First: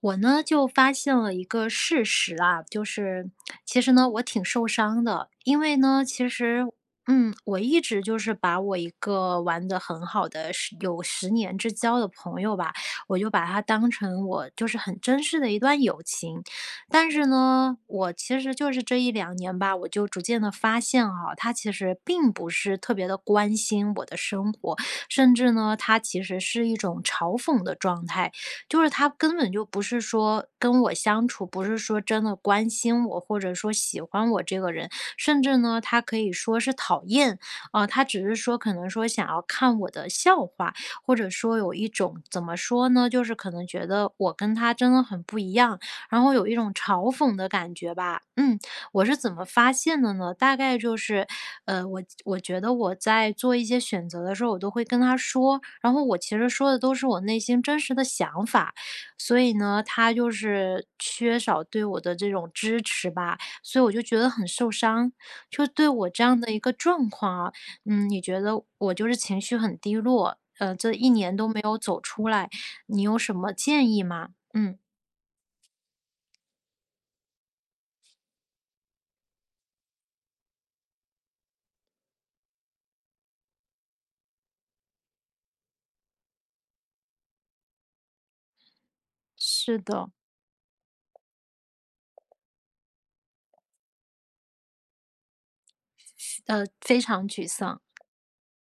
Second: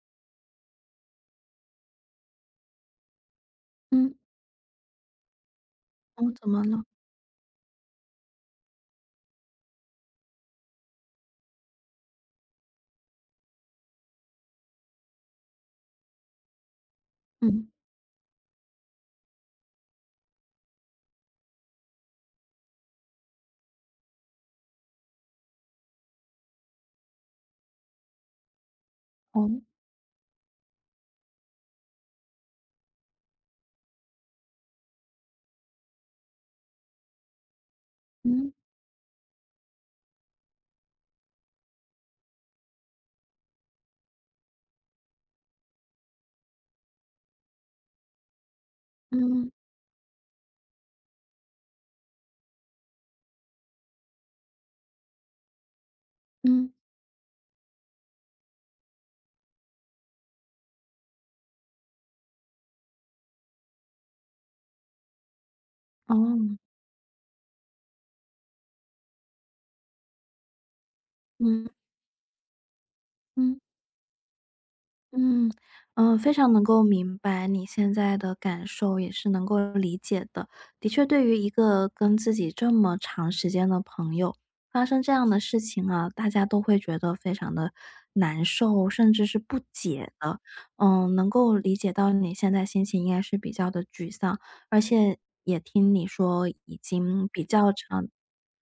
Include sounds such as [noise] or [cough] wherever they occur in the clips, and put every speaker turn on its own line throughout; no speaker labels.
我呢就发现了一个事实啊，就是其实呢
嗯，
我挺受伤的，因为呢其
我怎么
实
了？
我一直就是把我一个玩的很好的十年之交的朋友吧，我就把他当成我就是很珍视的一段友情。但是
嗯。
呢我其实就是这一两年吧，我就逐渐的发现哈，他其实并不是特别的关心我的生活，甚至呢他其实是一种嘲讽的状态。就是他根本
哦。
就不是说跟我相处，不是说真的关心我，或者说喜欢我这个人，甚至呢，他可以说是讨厌。啊，他只是
嗯
说可能说想要看我的笑话，或者说有一种怎么说呢，就是可能觉得我跟他真的很不一样，然后有一种嘲讽的感觉吧。嗯，我是
嗯
怎么
嗯。
发现的呢？大概就是我觉得我在做一些选择的时候，我都会跟他说，然后我其实说
嗯。
的都是我内心真实的想法，所以呢，他就是缺少对我的这种支持吧，所以我就觉得很受伤。就对我这样的
哦。
一个状况啊，嗯，你觉得我就是情绪很低落，这一年都没
嗯
有走出来，你有什么
嗯。
建议吗？嗯，
嗯。嗯，非常能够明白你现在的感受，也是能够理解的。的确，对于一个跟自己这么长时间的朋友，发生这样的事情啊，大家都会觉得非常的难受，甚至是不
是的，
解的。嗯，能够理解到你现在心情应该是比较的沮丧，而且也听你说已
非
经
常
比
沮
较
丧。
长，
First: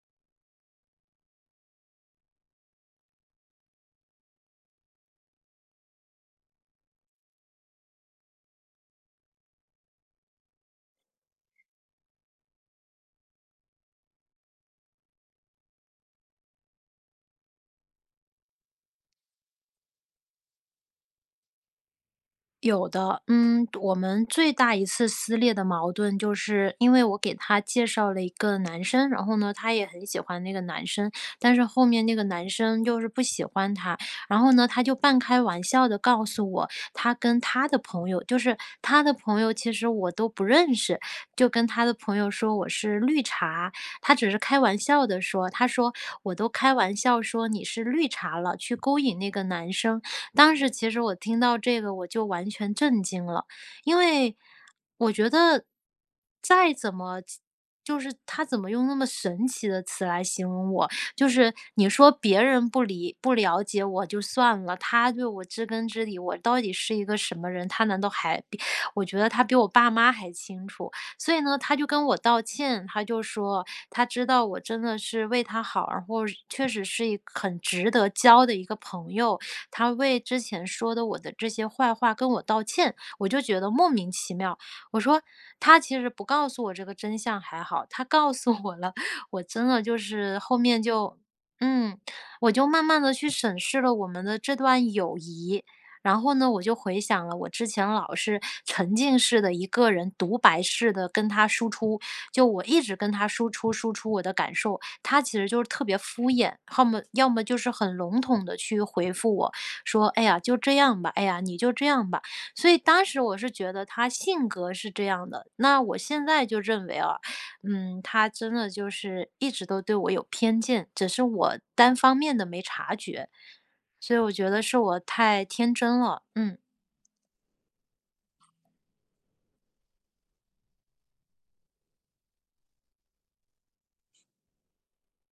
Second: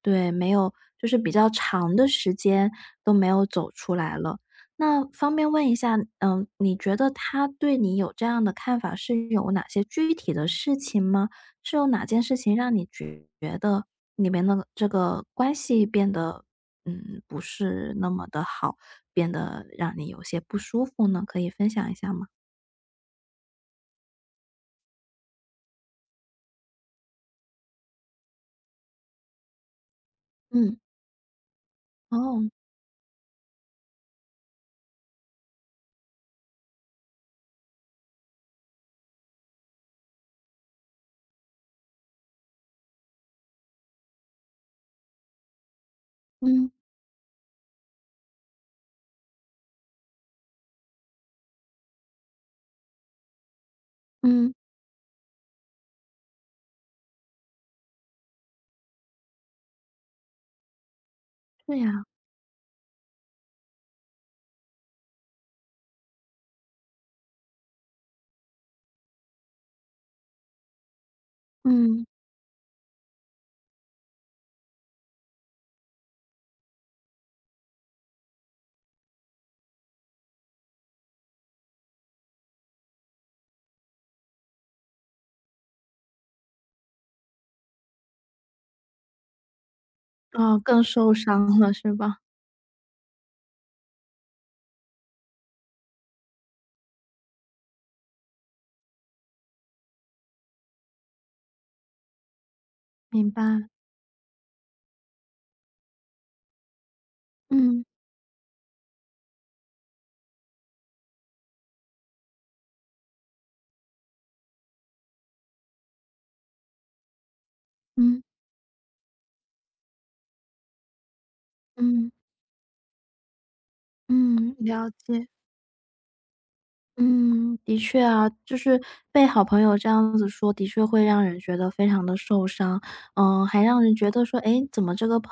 对，没有，就是比较长的时间都没有走出来了。那方便问一下，你觉得他对你有这样的看法，是有哪些具体的事情吗？是有哪件事情让你觉得你们的这个关系变得，不是那么的好，变得让你有些不舒服呢？可以分享一下吗？
有的，嗯，我们最大一次撕裂的矛盾，就是因为我给他介绍了一个男生，然后呢，他也很喜欢那个
嗯。
男生，但是后面那个
哦。
男生就是不喜欢他。然后呢，他就半开玩笑的告诉我，他跟他的朋友，就是他的朋友，其实我都不认识，就跟他的朋友说我是绿茶。他只是开玩笑的说，他说我都
嗯。
开玩笑说你是绿茶了，去勾引那个男生。当时其实我听到这个我就完全震惊了，因为
嗯。
我觉得再怎么，就是他怎么用那么神奇的词来形容我。就是
是
你
呀。
说别人不了解我就算了，他对我知根知底，我到底是一个什么人，他难道还比，我觉得他比我爸妈还清楚。所以呢，他就
嗯。
跟我道歉，他就说他知道我真的是为他好，然后确实是一个很值得交的一个朋友。他为之前说的我的这些坏话跟我道歉，我就觉得莫名其妙。我说他其实不告诉我这个真相还好，他告诉我了，我真的就是
哦，
后面
更受
就，
伤了是
嗯，
吧？
我就慢慢的去审视了我们的这段友谊。然后呢，我就回想了我之前老是沉浸式的一个人独白式的跟他输出，就我一直跟他
明白。
输出输出我的感受，他其实就是特别敷衍，要么就是
嗯。
很笼统的去回复我，说：“哎呀，就这样吧，哎呀，你就这样吧。”所以当时我是觉得他性格是这样的，那我现在就认为啊，嗯，
嗯
他真的就是一直都对我有偏见，只是我单
嗯
方面的没察觉，所以我觉
嗯。
得是
了
我
解。
太天真了。嗯。
嗯，的确啊，就是被好朋友这样子说，的确会让人觉得非常的受伤，嗯，还让人觉得说，诶，怎么这个朋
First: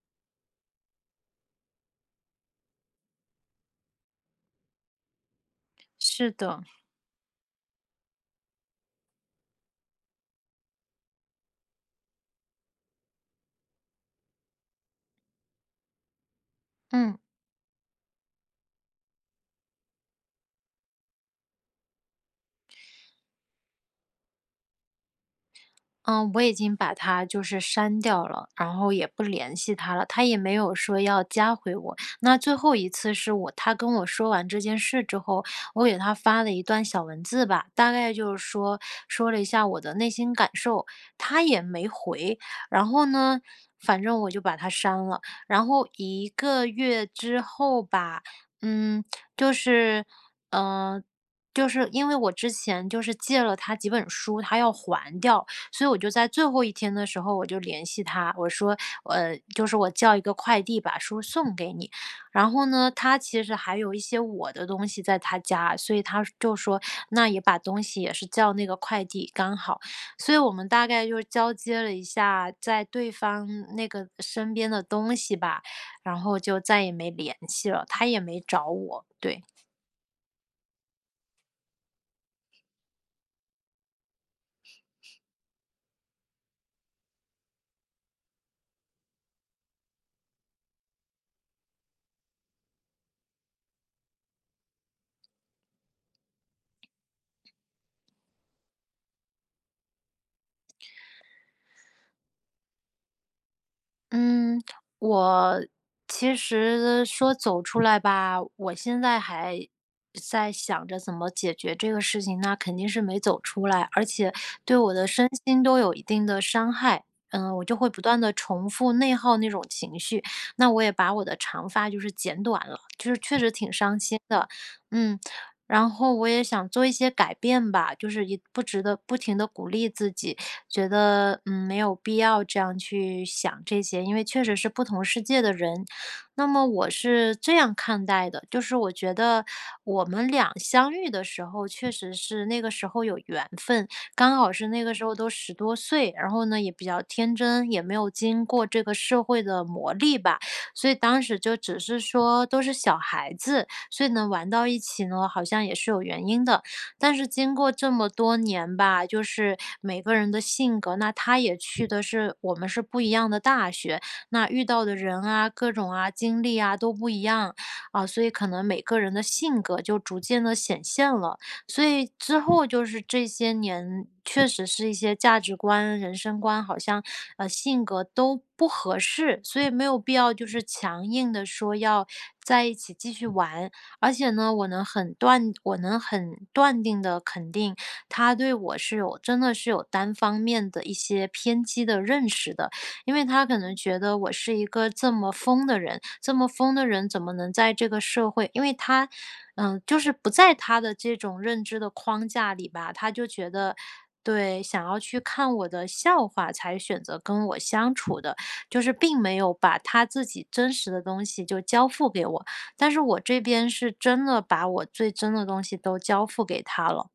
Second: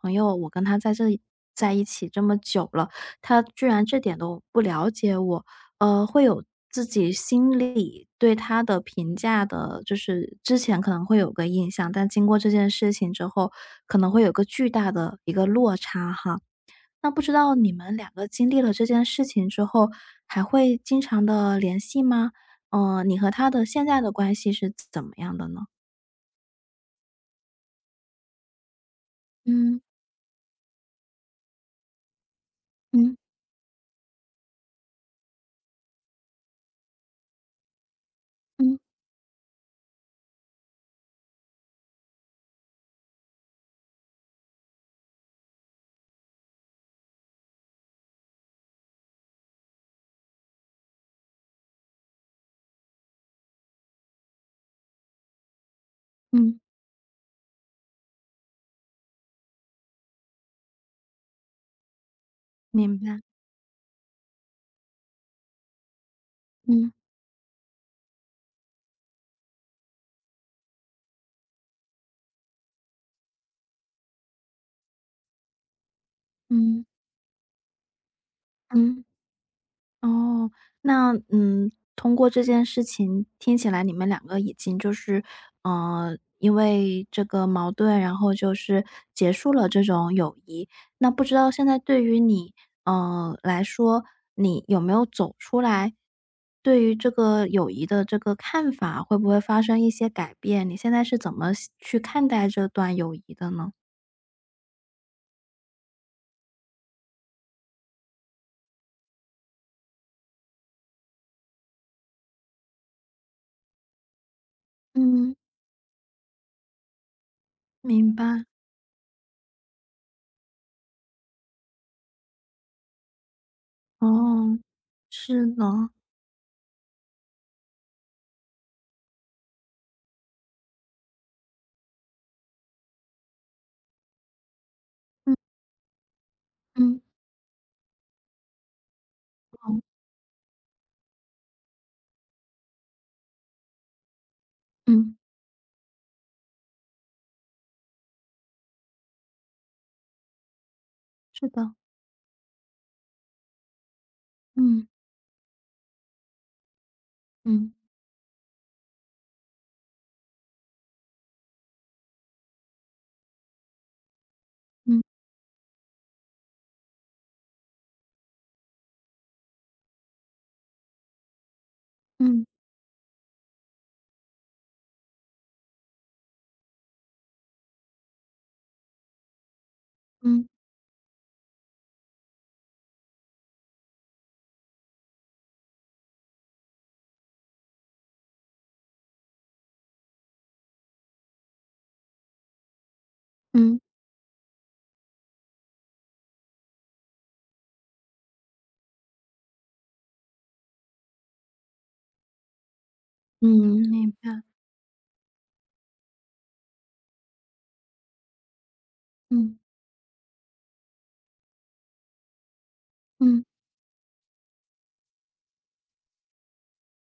朋友，我跟他在这里在一起这么久了，他居然这点都不了解我，会
是
有
的。
自己心里对他的评价的，就是之前可能会有个印象，但经过这件事情之后，可能会有个巨大的一个落差哈。那
嗯。
不知道你们两个经历了这件事情之后，还会经常的联系吗？你和他的现在的关系是怎么样的呢？
嗯，我已经把他就是删掉了，然后也不联系
嗯
他了，他也没有说要加回我。那最后一次
嗯
是我他跟我说完这件事之后，我给他发了一段小文字吧，大概就是
嗯
说说了一下我的内心感受，他也没回。然后呢，反正我就把他删了。然后一个月之后吧，嗯，就是，嗯、就是因为我之前就是借了他几本书，他要还掉，所以我就在最
嗯。
后一天的时候，我就联系他，我说，就是我叫一个快递把书送给你。然后呢，
明
他
白。
其实还有一些我的东西在他家，所以他就说，
嗯
那也把东西也是叫那个快递刚好。所以我们大概就是交接了一下在对方那个身边的东西吧，然后就
嗯
再也没联系了，他也没找
嗯。
我。对。
哦。那通过这件事情听起来，你们两个已经就是，因为这个矛盾，然后就是结束了这种友谊。那不知道现在对于你，来说，你有没有走出来？对于这个友谊的这个看法，会不会发生一些改变？你现在是怎么想去看待这段友谊的呢？
嗯，我其实说走出来吧，我现在还在想着怎么解决这个事情，那肯定是没走出来，而且对我的身
嗯，
心都有一定的伤害。嗯，我就会不
明
断的
白。
重复内耗那种情绪，那我也把我的长发就是剪短了，就是确实挺伤心的。
哦。
嗯，
是
然
的。
后我也想做一些改变吧，就是也不值得不停的鼓励自己，觉得，嗯，没有必要这样去想这些，因为确实是不同世
嗯
界的人。那么我
嗯
是这样看待的，就是我觉得
嗯。
我们俩相遇的时候，确实是那个时候有缘分，刚好是那个时候
嗯，
都十多岁，然后呢，也比较天真，也没有经过这个社会的磨砺吧，所以当时
是
就
的。
只是说都是小孩子，所以呢，玩到一
嗯
起呢，好像也是有原因的。但是经过
嗯
这么多年吧，就是每个人的性格，那他也去的是我们是不一样的大学，那遇到的
嗯
人啊，各种啊经历啊都不一样啊，所以可能每个人的性格就逐渐的显现了。所以之
嗯
后就是这些年，确实是一些价值观、人生观，好像性格都不合适，所以没有必要
嗯
就是强硬的说要在一起继续玩。而且呢，我能很断定的肯定，他对我是有真的是有单方面的一些偏激的认识的。因为他可能
嗯
觉得我是一个这么疯的人，这么疯的人怎么能在这个社会因为他，嗯，就是不在他的这种认知的框架里吧，他就觉得
嗯。明白。
对，想要去看我的笑话才选择跟我相处的，就是并没有
嗯
把他自己真实的东西就交付给我。但是我这
嗯。
边是真的把我最真的东西都交付给他了。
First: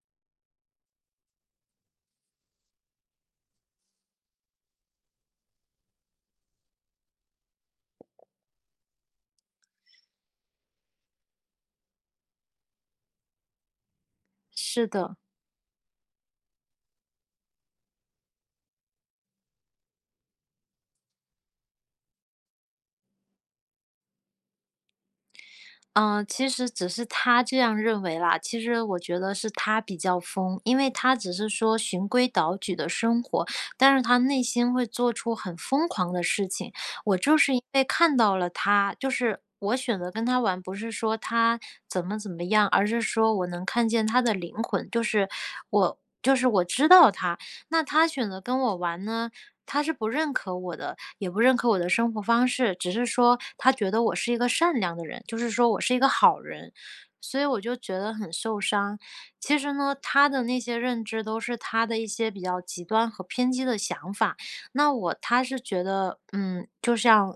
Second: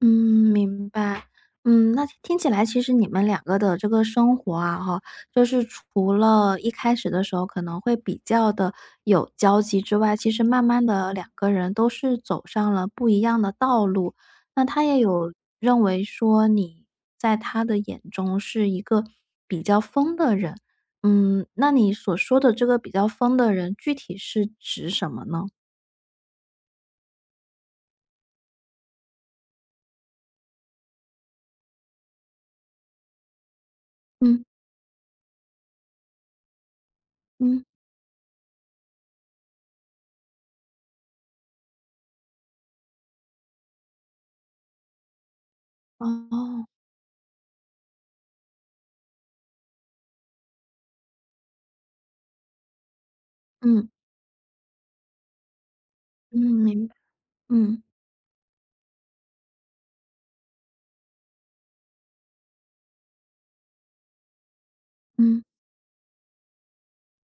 嗯，明白。嗯，那听起来其实你们两个的这个生活啊，哈，就是除了一开始的时候可能会比较的有交集之外，其实慢慢的两个人都是走上了不一样的道路。那他
是
也
的，
有认为说你在他的眼中是一个比较疯的人，嗯，那你所说的这个比较疯的人，具体是指什么呢？
嗯，其实只是他这样认为啦。其实我觉得是他比较疯，因为他只是说循规蹈矩的生活，但是他内
嗯
心会做出很疯狂的事情。我就是因
嗯。
为看到了他，就是我选择跟他玩，不是说他怎么怎么样，而是说我能看见他的灵魂，就是我。就是我
哦。
知道他，那他选择跟我玩呢，他是不认可我的，也不认可我的生活方式，只是说他
嗯。
觉得我是一个善良的人，就是说我是一个
嗯。
好人，
明白。
所以我就
嗯。
觉得很受伤。其实呢，他的那些认知都是他的一些比较极端和偏激的想法。那我他
嗯。
是觉得，嗯，就像，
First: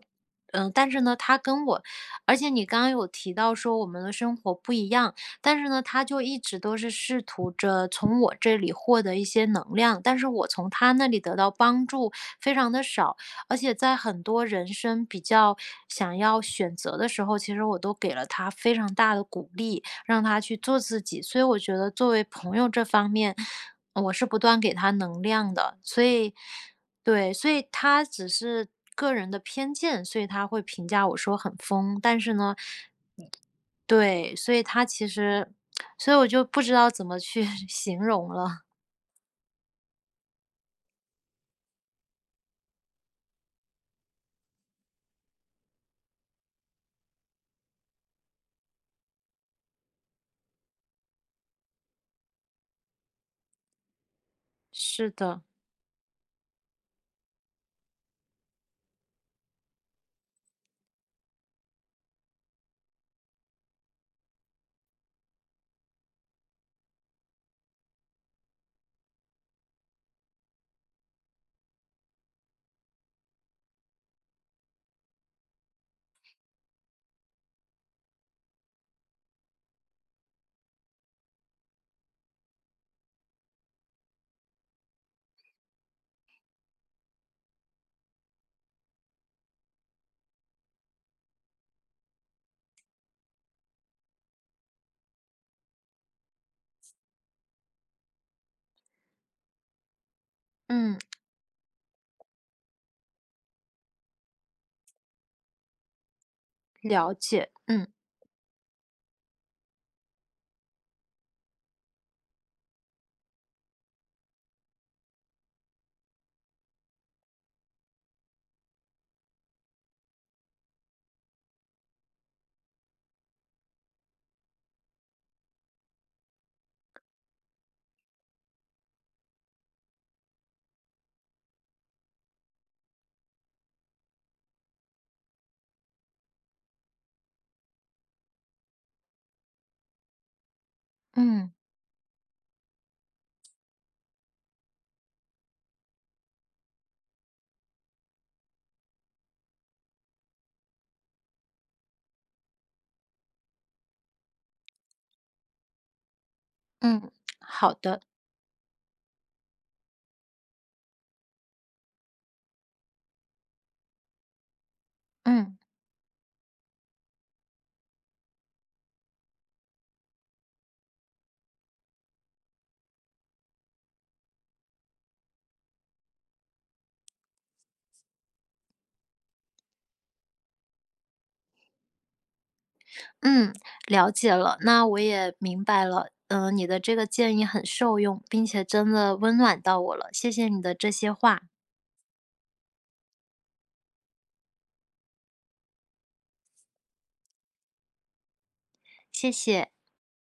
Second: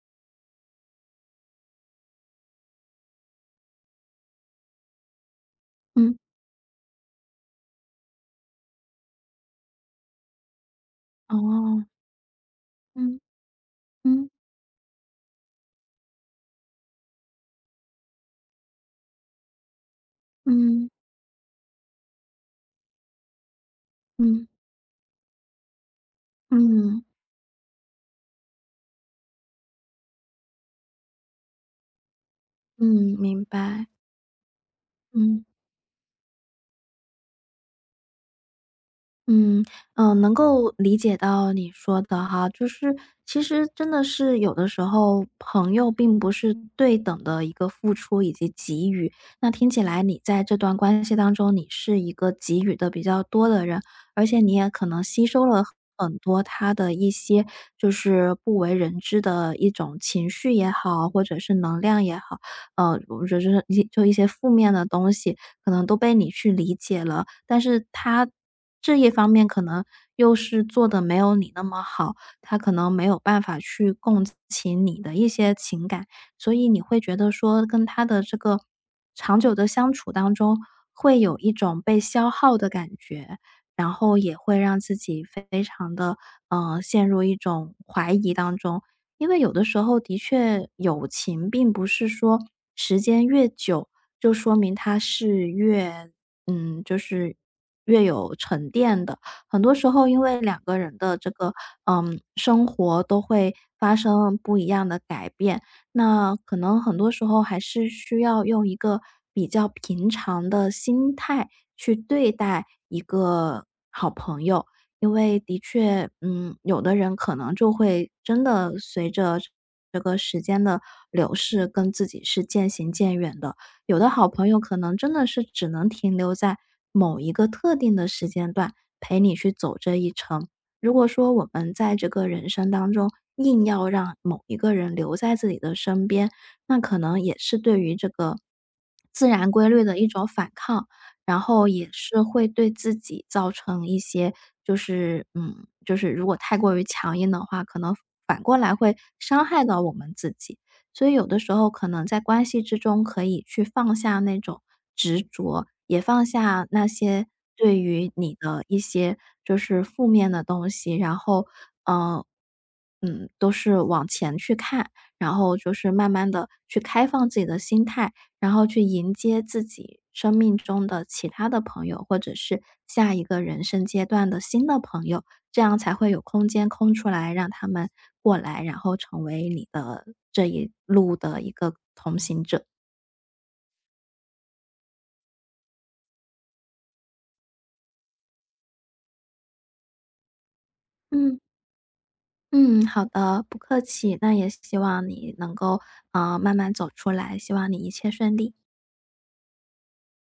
嗯，但是呢，他跟我，而且你刚刚有提到说我们的生活不一样。但是呢，他
嗯。
就一直都是试图着从我这里获得一些能量，但是我从他那里得到
哦。
帮助非常的少，
嗯。
而且在很
嗯。
多人生比较想要选择的时候，其实我都给了他非常大的鼓励，让他去做
嗯。
自己。所以我觉得作为朋友这方面，我是不
嗯。
断给他能量的，所以
嗯。嗯。
对，所以他只是个人的偏见，所以他会评价我说很疯，但是呢，
嗯明白。
对，所以他其
嗯。
实，所以我就不知道怎么去 [laughs] 形容了。
嗯嗯，能够理解到你说的哈，就是其实真的是有的时候朋友并不是对等的一个付出以及给予。那听起来你在这段关系当中，你是一个给予的比较多的人，而且你也可能
是
吸
的，
收了很多他的一些就是不为人知的一种情绪也好，或者是能量也好，或者是一些负面的东西。可能都被你去理解了，但是他这一方面可能又是做的没有你那么好，他可能没有办法去共情你的一些情感，所以你会觉得说跟他的这个长久的相处当中，会有一种被消耗的感觉，然后也会让自己非常的陷入一种怀疑当中。因为有的时候的确友情并不是说时间越久，就说明它是越就是越有沉淀的。很多时候因为两个人
嗯，
的这个，嗯，生活都会发生不一样的改变，那可能很多
了
时候
解，
还是
嗯
需要用一个比较平常的心态去对待一个好朋友。因为的确，有的人可能就会真的随着这个时间的流逝，跟自己是渐行渐远的。有的好朋友可能真的是只能停留在某一个特定的时间段，陪你去走这一程。如果说我们在这个人生当中硬要让某一个人留在自己的身边，那可能也是对于这个自然规律的一种反抗。然
嗯
后也是会对自己造成一些就是如果太过于强硬的话，可能反过来会伤害到我们自己。所以有的时候可能在关系之中可以去放下那种执着，也放下那
嗯，
些
好
对
的，
于你的一些就是负面的东西，嗯都是往前去看，然后
嗯
就是慢慢的去开放自己的心态。然后去迎接自己生命中的其他的朋友，或者是下一个人生阶段的新的朋友，这样才会有空间空出来让他们过来，然后成为你的这一路的一个同行者。
嗯，了解了。那我也明白了，嗯，你的这个建议很受用，并且真的温暖到我了。谢谢你的这些
嗯
话，
嗯，好的，不客气。那也希望你能够慢慢走出来，希望你一切顺利。
谢谢。